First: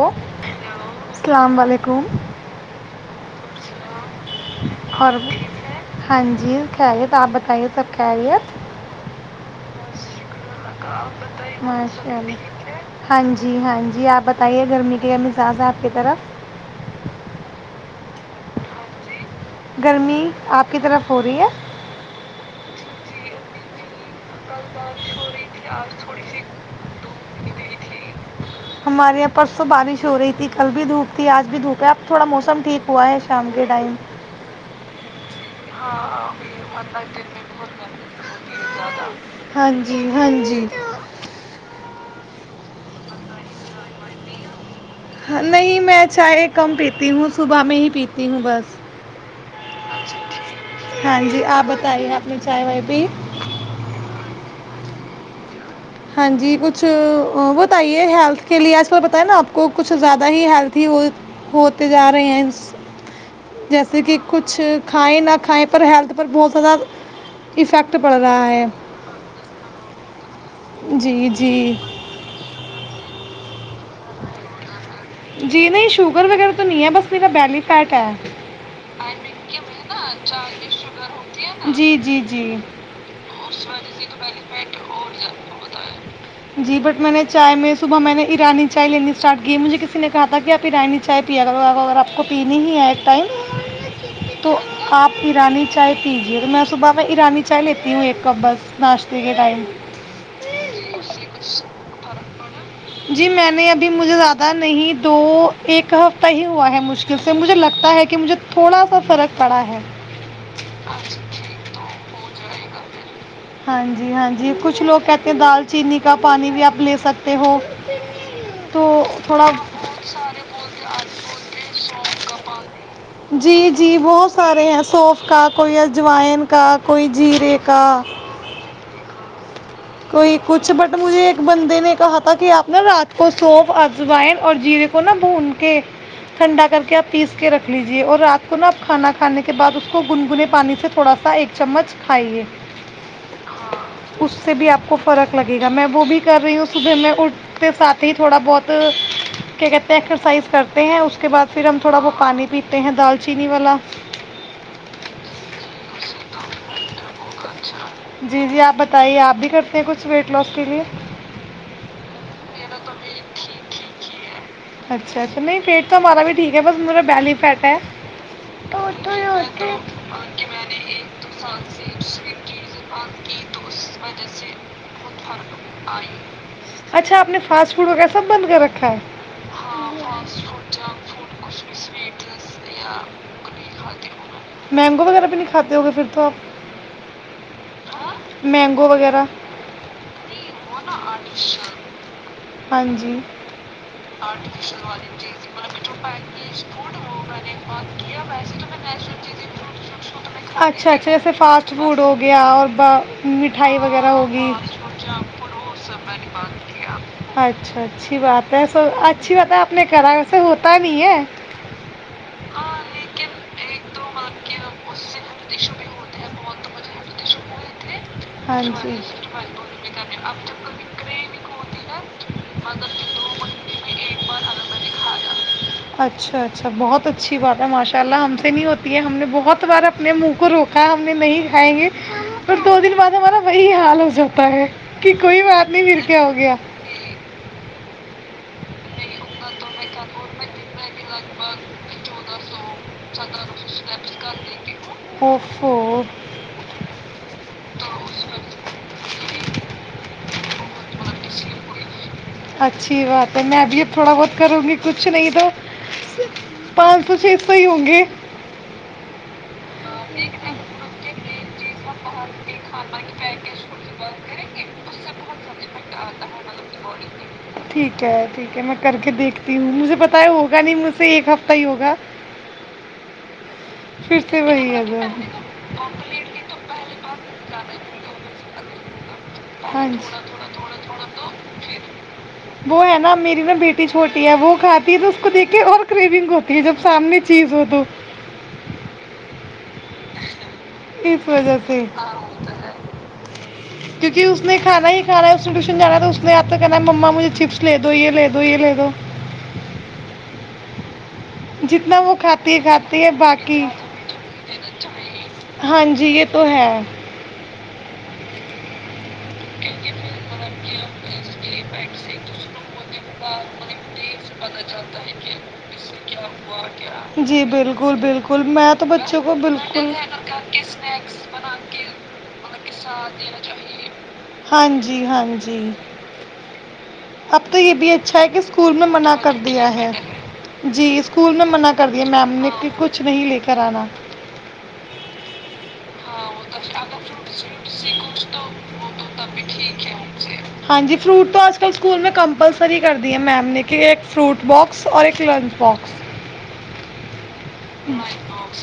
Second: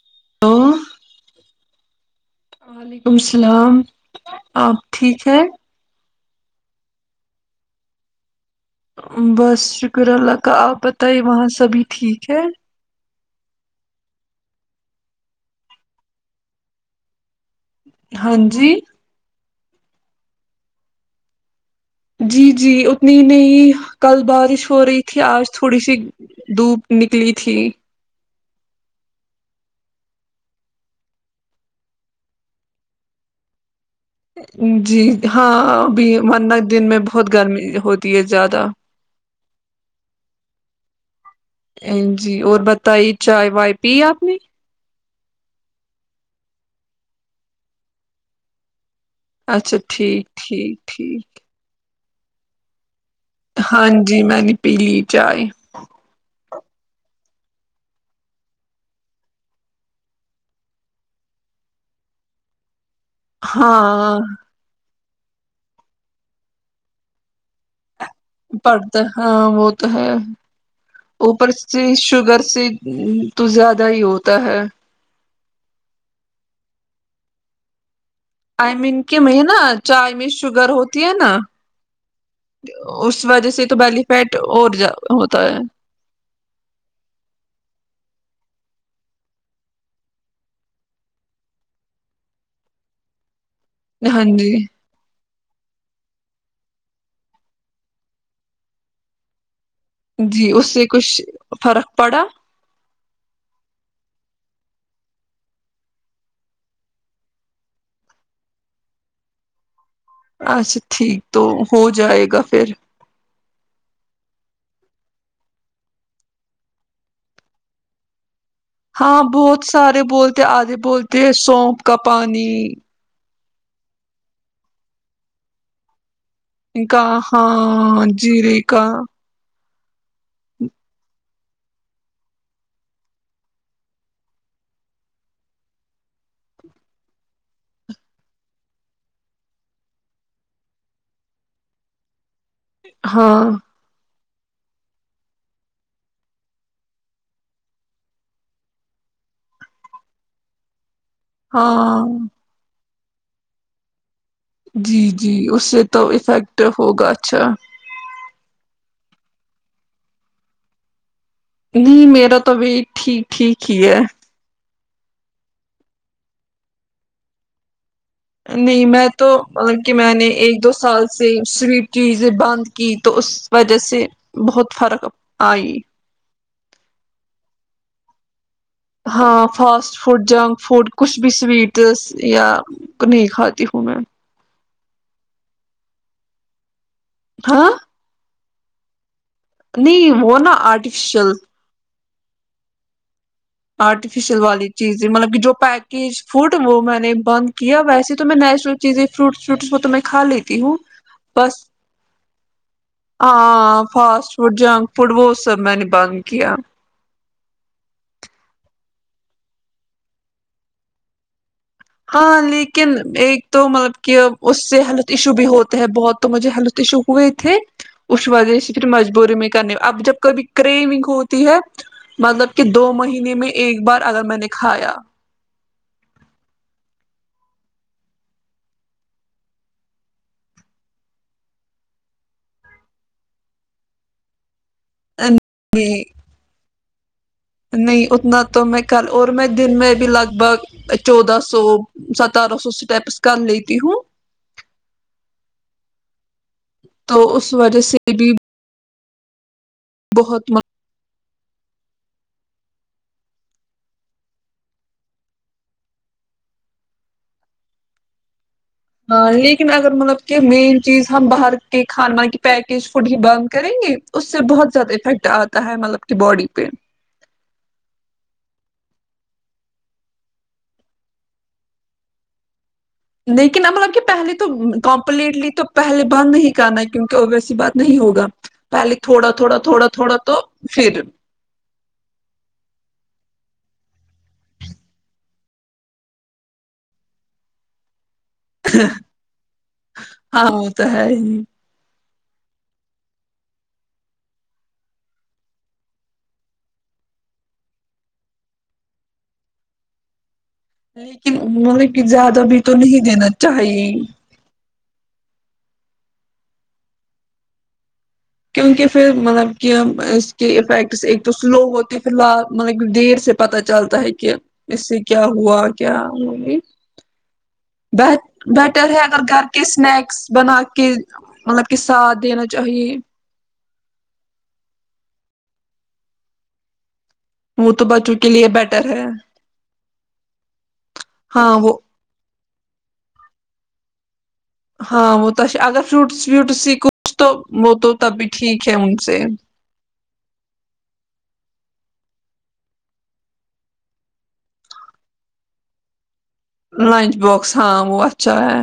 Hello hello السلام علیکم وعلیکم السلام آپ اور ٹھیک ہے ہاں جی خہیے آپ بتائیے سب کہہ رہی ہے بس شکر اللہ کا آپ بتائیے وہاں سبھی ماشاء ٹھیک ہے اللہ ہاں جی ہاں جی آپ بتائیے گرمی کا کیا مزاج ہے آپ کی طرف ہاں جی گرمی آپ کی طرف ہو رہی ہے جی جی اتنی نہیں کل بارش ہو رہی تھی آج تھوڑی سی دھوپ نکلی تھی ہمارے یہاں پرسوں بارش ہو رہی تھی کل بھی دھوپ تھی آج بھی دھوپ ہے اب تھوڑا موسم ٹھیک ہوا ہے شام کے ٹائم [unintelligible] ہاں اب م دن میں بہت گرمی ہوتی ہے زیادہ ہاں جی ہاں جی جی اور بتائیے چائے وائے پی آپ نے نہیں میں چائے کم پیتی ہوں صبح میں ہی پیتی ہوں بس اچھا ٹھیک ٹھیک ٹھیک مر چائے وائے بھی ہاں جی میں نے پیلی چائے ہاں جی کچھ بتائیے ہیلتھ کے لیے آج کل پت ہے نا آپ کو کچھ زیادہ ہیلتھی ہو ہوتے جا رہے ہیں جیسے ہاں کہ کچھ کھیں نہ کھیں پر ہیلتھ پر بہت زیادہ افیکٹ پڑ رہا ہے پڑھتا ہاں وہ تو ہے جی اوپر جی سے شوگر سے تو زیادہ ہی ہوتا ہے جی نہیں شوگر وغیرہ تو نہیں ہے بس میرا بیلی فیٹ ہے آئی مین کہ میں نا چائے میں شوگر ہوتی ہے نا جی جی جی اس وجہ سے تو بیلی فیٹ اور ہوتا ہے جی بٹ میں نے چائے میں صبح میں نے ایرانی چائے لین نے اسٹارٹ گے مجے اسسی نے کہا تھا کہ آپھی رائانی چائے پیا کر اگر آپ کو پینی ہی ہے ایک ٹائم ہاں جی تو آپ ایرانی چائے پیجیے تو میں صبح کا ایرانی چائے لیتی ہوں ایک کپ بس ناشتے کے ٹائم جی اس سے کچھ فرق پڑا جی میں نے ابھی مجھے زیادہ نہیں دو ایک ہفتہ ہی ہوا ہے مشکل سے مجھے لگتا ہے کہ مجھے تھوڑا سا فرق پڑا ہے اچھا ٹھیک تو ہو جائے گا اا پھر ہاں جی ہاں جی کچھ لوگ کہتے ہیں دال چینی کا پانی بھی آپ لے سکتے ہو تو ہاں تھوڑا بہت سارے بولتے آدھے بولتے ہیں سونپ کا پانی جی جی بہت سارے ہیں سوف کا کوئی اجوائن کا کوئی جیرے کا جی ریکا کوئی کچھ بٹ مجھے بندے نے کہا تھا کہ آپ نا رات کو سوف اجوائن اور جیرے کو نا بھون کے ٹھنڈا کر کے آپ پیس کے رکھ لیجیے اور رات کو نا آپ کھانا کھے کے بعد اسس کو گنگنے پانی سے تھوڑا سا ایک چمچ کھائیے ہاں اس سے بھی آپ کو فرق لگے گا میں وہ بھی کر رہی ہوں صبح میں اٹھتے ساتھ ہی تھوڑا بہت کیا کہتے ہیں ایکسرسائز کرتے ہیں اس اس کے بد پھر ہم تھوڑا ہاں وہ پانی پیتے ہیں دال چینی والا جی جی اس سے تو افیکٹ ہوگا اچھا جی جی آپ بتائیے آپ بھی کرتے ہیں کچھ ویٹ لاس کے لیے نہیں میرا توبھی ٹھیک ٹھیک ہی ہے اچھا اچھا نہیں پیٹ تو ہمارا بھی ٹھیک ہے بس میرا بیلی فٹ ہے نہیں میں طوطے تو ہوتے مطلب کہ میں نے ایک دو سال سے سویپ چیزیں بند کی تو اس وجہ سے بہت فرق آئی اچھا آپ نے فاسٹ فوڈ وغیرہ سب بند کر رکھا ہے ہاں فاسٹ فوڈ جنک فوڈ کچھ بھی سوویت ڈش یہ نہیں کھاتی ہوں میں مینگو وغیرہ بھی نہیں کھاتے ہو گے پھر تو آپ ہاں ! ! مینگو وغیرہ نہیں وہ نا آرٹیفیشل ہاں جی آرٹیفیشیل والی چیزیں مطلب کہ جو پیکیج فوڈ وہ میں نے بند کیا ویسے تو میں نیچرل چیزیں فروٹس فٹس وہ تو میں کھا لیتی ہوں جیسے بس فاسٹ فوڈ ہو گیا اور ب ہاں فاسٹ فوڈ جنک فوڈ وہ سب میں نے بند کیا اچھا اچھی بات سو اچھی بات ہے اپنے گھر وس سے ہوتا نہیں ہے ہاں لیکن ایک تو مطلب کہ اس سے ہیلتھ ایشو بھی ہوتے ہے بہت تو مجھے ہیلتھ ایشو ہوئے تھے اس وجہ سے پھر مجبوری میں کرنی ہو اب جب کبھی کریمنگ ہوتی ہے مطلب کہ دو مہینے میں -ایک بار اگر میں نے کھایا اچھا اچھا بہت اچھی بات ہے ماشاء اللہ ہم سے نہیں ہوتی ہے ہم نے بہت بار اپنے منہ کو روکا ہے ہم نے نہیں کھائی ہے پر دو دن بعد ہمارا وہی حال ہو جاتا ہے کہ کوئی بات نہیں فر کیا ہو گیا نہیں ا [inaudible] نہ تو میں کر اور میں دن میں بھی لگ بھگ چودہ سو سترا سو اسٹیپس کر لیتی ہوں اوفو تو اس وجہ سے بھی ج [inaudible] بہت اچھی بات ہے میں ابھی اب تھوڑا بہت کروں گی کچھ نہیں تو پانچ سو چھ سو ہی ہوں گے ہاں ل [inaudible] لیکن اگر مطلب کہ مین چیز ہم باہر کے کھان پیکج فوڈ ہی بند کریں گے اس سے بہت زیادہ افیکٹ آتا ہے مطلب کہ بڑی پہ ٹھیک ہے ٹھیک ہے میں کر کے دیکھتی ہوں مجھے پتا ہے ہوگا نہیں مجھ سے ایک ہفتہ ہی ہوگا لیکن ہم مطلب کہ پھر پہلے سے تو وہی آ جائے گا۔ کمپٹلی تو پہلے بند نہیں کرنا کیونکہ ا ویسی بات نہیں ہوگا پہلے تھوڑا تھوڑا تھوڑا ہاں تھوڑا تو پھر جی وہ ہے نا میری نا بیٹی چھوٹی ہے وہ کھاتی ہے تو اس کو دیک کے اور کرریونگ ہوتی ہے جب سامنے چیز ہو تو ہ [inaudible] ہاں وہ تو ہے ہی اس نہیں وجہ سے کیونکہ اس نے کھانا ہی کھانا ہے اس ٹیوشن جانا تو اس نے آپ تو کہنا معمہ مجھے چپس لے دو یہ لے دو یہ لے دو لیکن انھوں نے جتنا کہ وہ زیادہ کھاتی بھی ہے تو نہیں کھاتی ہے دینا باقی چاہیے ہاں جی یہ تو ہے کیونکہ پھر مطلب کہ اس کے افیکٹس ایک تو سلو ہوتے ہیں پ ل مطلب دیر سے پت چلتا ہے کہ اس سے کیا ہوا کیا ہوئی جی بالکل بالکل میں تو بیٹر ہے اگر بچوں کو گھر کے بالکل اسنیکس بنا کے مطلب کہ ساتھ دینا چاہیے ہاں جی ہاں جی اب تو وہ یہ بھی بچوں اچھا ہے کے کہ لیے اسکول میں بیٹر ہے منع کر دیا ہے جی اسکول میں ہاں وہ منع کر دیا میم نے کچھ نہیں لکھا [unintelligible] کرانا ہاں وہ تو اگ ب تو تب بھی ٹھیک ہے ان سے ہے فروٹ توج کل اسکول میں کمپلسری کر دی ہے میم نے کہ ایک فروٹ باکس اور ایک لنچ باکس لنچ باکس ہاں وہ اھا ہے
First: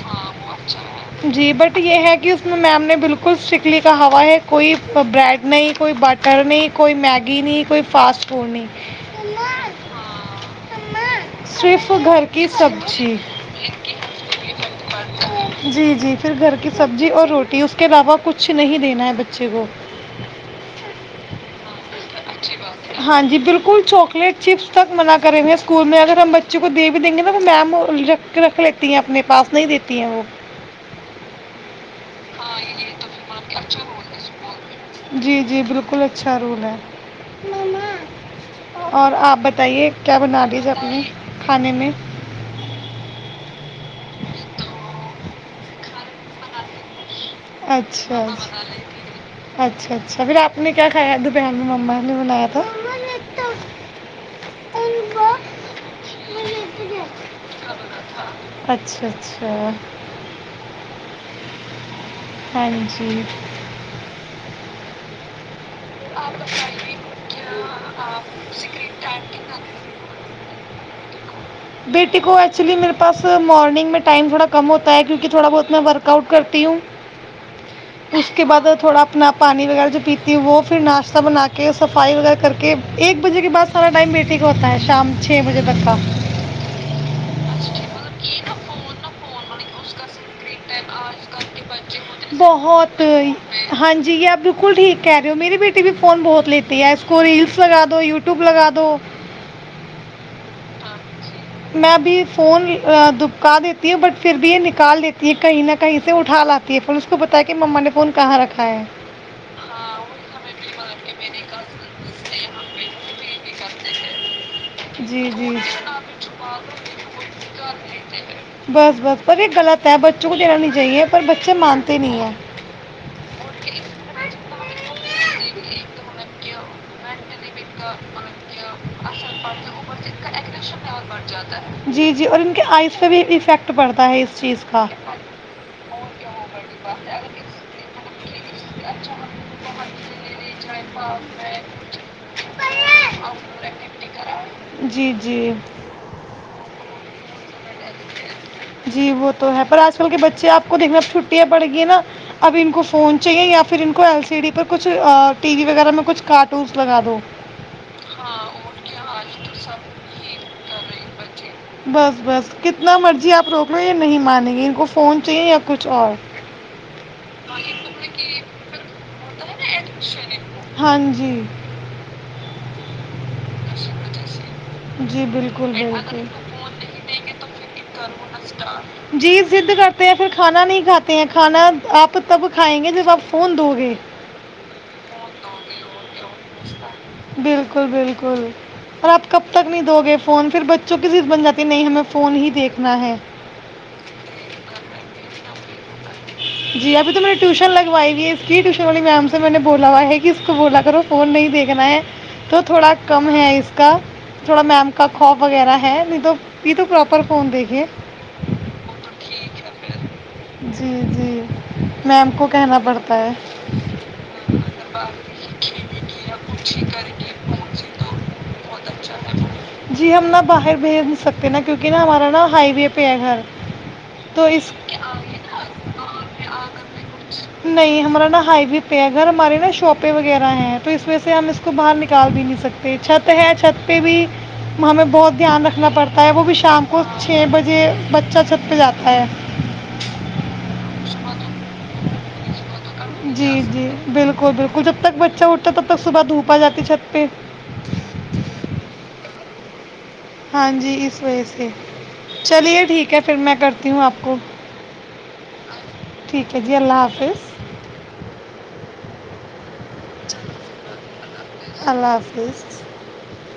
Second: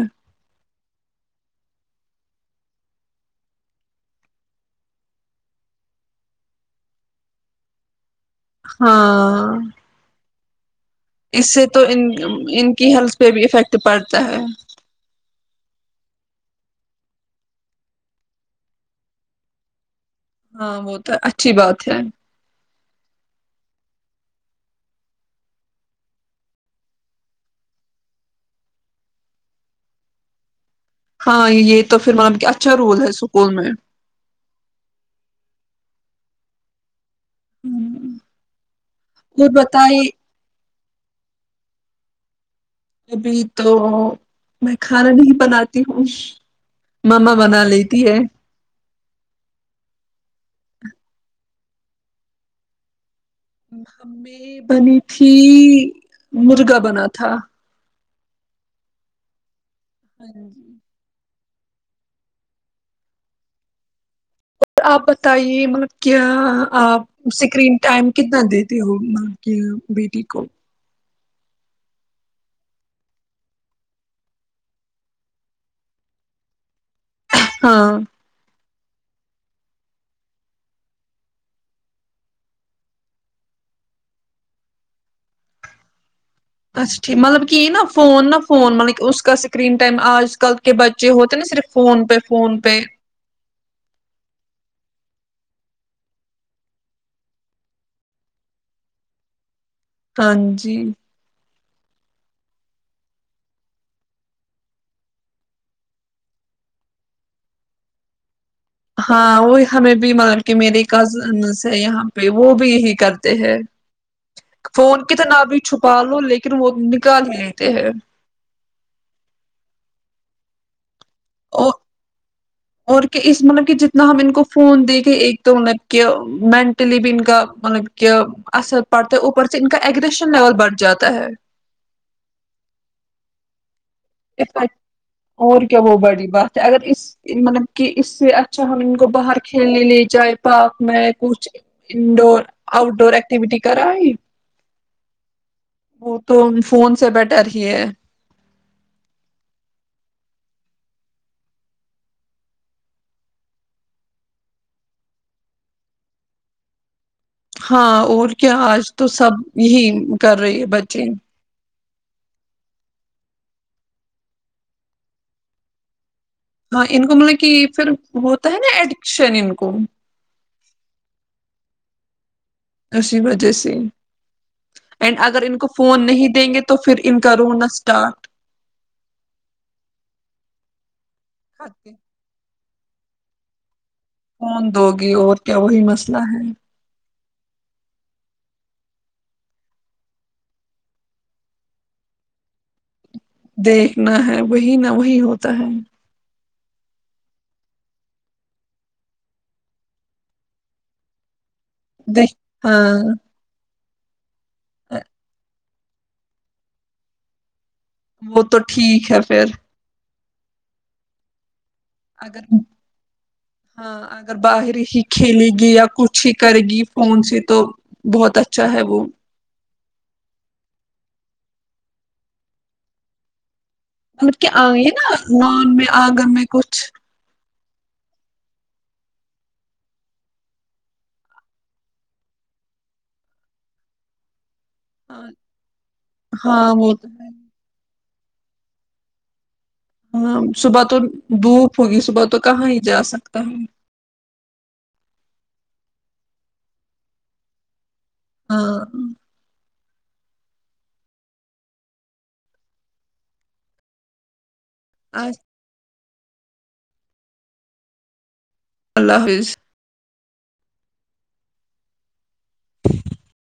چ جی بٹ یہ ہے کہ ا س میں میم نے بالکل اسٹکلی کا ہوا ہے کوئی بریڈ نہیں کوئی بٹر نہیں کوئی میگی نہیں کوئی فاسٹ پورنے ہاں اس سے تو ان ان کی سبزی ہیلتھ پہ بھی افیکٹ پڑتا ہے جی جی پھر گھر کی سبزی اور روٹی اس کے علاوہ کچھ نہیں دینا ہے بچے کو ہاں وہ تو اچھی بات ہے ہاں جی بالکل چواکلیٹ چپس تک منع کرے ہوئے ہیں اسکول میں اگر ہم بچوں کو دے بھی دیں گے نا تو میمکھ رکھ لیتی ہیں اپنے پاس نہیں دیتی ہیں وہو۔ [unintelligible] ہاں یہ تو پھر مان کے اچھا رول ہے اسکول میں جی جی بالکل اچھا رول ہے اور آپ بتائیے کیا بنا لیج جب اپنے کھانے میں ابھی تو میں کھانا نہیں بناتی ہوں مما منا لیتی ہے اچھا مما اچھا اچا [unintelligible] اچا پھر آپ نے کیا کایا دوپہر منی مما نے بنایا تھا ہمیں بنی تھی مرغا بنا تھا [inaudible] اچھا اچھا ہاں جی ہاں جی اور آپ بتائیے مطلب کیا آپ سکرین ٹائم کتنا دیتے ہو کی بیٹی کو بیٹی کو ایکچولی میرے پاس مارنگ میں ٹائم تھوڑا کم ہوتا ہے کیوں کہ تھوڑا بہت میں ورک آؤٹ کرتی ہوں ہاں اس کے بعد [inaudible] تھوڑا اپنا پانی وغیرہ جو پیتی ہوں وہ پھر ناشتہ بنا کے صفائی وغیرہ کر کے ایک بجے کے بعد سارا ٹائم بیٹے کا ہوتا ہے شام چھ بجے تک کا اچھا ٹھیک مطلب کہ یہ نا فون نا فون مطلب کہ اس کا سکرین ٹائم آج کل کے بچے ہوتے نا صرف فون پہ فون پہ بہت ہاں جی یہ آب [inaudible] بالکل ٹھیک کہہ رہے ہو میری بیٹی بھی فون بہت لیتی ہے اس کو ریلس لگا دو یٹیوب لگا دو ہاں جی میں ابھی فون دبکا دیتی ہوں بٹ پھر بھی یہ نکال دیتی ہے کہیں نہ کہیں سے اٹھا لاتی ہے پ اس کو بتایا کہ مما نے فون کہاں رکھا ہے ہاں وہ ہمیں بھی مطلب کہ میرے کزنس ہے یہاں پہ وہ بھی یہی کرتے ہیں فون جی کی تونا آب جی بھی چھپا لو لیکن وہ نکال ہی لیتے ہیں بس بس پر یہ غلط ہے ب چک ج رہا نہیں جیے اور کہ اس مطلب کہ جتنا ہم ان کو فون دیکھے ایک تو مطلب کہ مینٹلی بھی ان کا مطلب کہ اثر پڑتا ہے اوپر سے ان کا اگریشن لیول بڑھ جاتا ہے جی جی اور ان کے آئز پہ بھی افیکٹ پڑتا ہے اس چیز کا اور کیا وہ بڑی بات ہے اگر اس مطلب کہ اس سے اچھا ہم ان کو باہر کھیلنے لے جائ پارک میں کچھ انڈور آؤٹ ڈور ایکٹیویٹی کر جی جی وہ تو فون سے بیٹر ہی ہے جی ب تو ہے پر آج کل کے بچے آپ کو دیکھنے ا چھٹیاں پڑ گی ہیں نا اب ان کو فون چاہیے یا پھر ان کو ایل سی ڈی پر کچھ ٹی وی وغیرہ میں کچھ کارٹونس لگا دو ہاں اور کیا آج تو سب ہی کر رہی ہے بچے بس بس کت اتنا مرضی آپ روک لو یہ نہیں مانیں گے ان کو فون چاہیے یا کچھ اور ہاں ان کو مطلب کہ پھر ہوتا ہے نا ایڈکشن ان کو ہاں جی اسی وجہ سے اینڈ جی اگر ان کو بالکل بالکل فون نہیں دیں گے تو پھر ان کا رونا اسٹارٹ جی ضد کرتے ہیں پھر کھانا نہیں کھاتے ہیں کھانا کرتے ہیں۔ آپ تب کھائیں گے جیس آپ فون دو گے کون دو گی اور کیا وہی مسئلہ ہے بالکل بالکل اور آپ کب تک نہیں دو گے فون پھر بچوں کسیز بن جاتی نہیں ہمیں فون ہی دیکھنا ہے دیکھنا ہے وہی نہ وہی ہوتا ہے جی ابھی تو میں نے ٹیوشن لگوائے گی اس کی ٹیوشن والی میم سے میں نے بولا ہوا ہے کہ اس کو بولا کر وہ فون نہیں دیکھ نا ہے دیکھ تو تھوڑا ہاں کم ہے اس [unintelligible] [unintelligible] ہاں نہیں تو یہ تو پراپر فون دیکھے وہ تو ٹھیک ہے پھر جی جی میم کو کہنا پڑتا ہے [unintelligible] پ نہا کیونکہ نہ ہمارا نا ہائی وے پہ ہے گھر مطب تو کے اس آئی نا لان میں آگن میں کچھ نہیں ہمارا نا ہائی و پہ ہے اھر ہمارے نا شاپیں وغیرہ ہیں تو اس وجہ سے ہم اس کو باہر نکال بھی نہیں سکتے چھت ہے چھت پہ بھی ہمیں بہت دھیان رکھنا پڑتا ہے وہ بھی ہاں شام کو تو ہے چھ بجے [unintelligible] ہاں صبح تو دھوپ ہوگی صبح تو کہاں ہی جا سکتا ہے بالک بالکل جب تک بچہ اٹھتا تب تک صبح دھوپ آ جاتی چھت پہ [unintelligible] ہاں جی اس وجہ سے چلیے ٹھیک ہے پھر میں کرتی ہوں آپ کو [inaudible] ٹھیک ہے جی اللہ حافظ اللہ حافظ [unintelligible] [inaudible]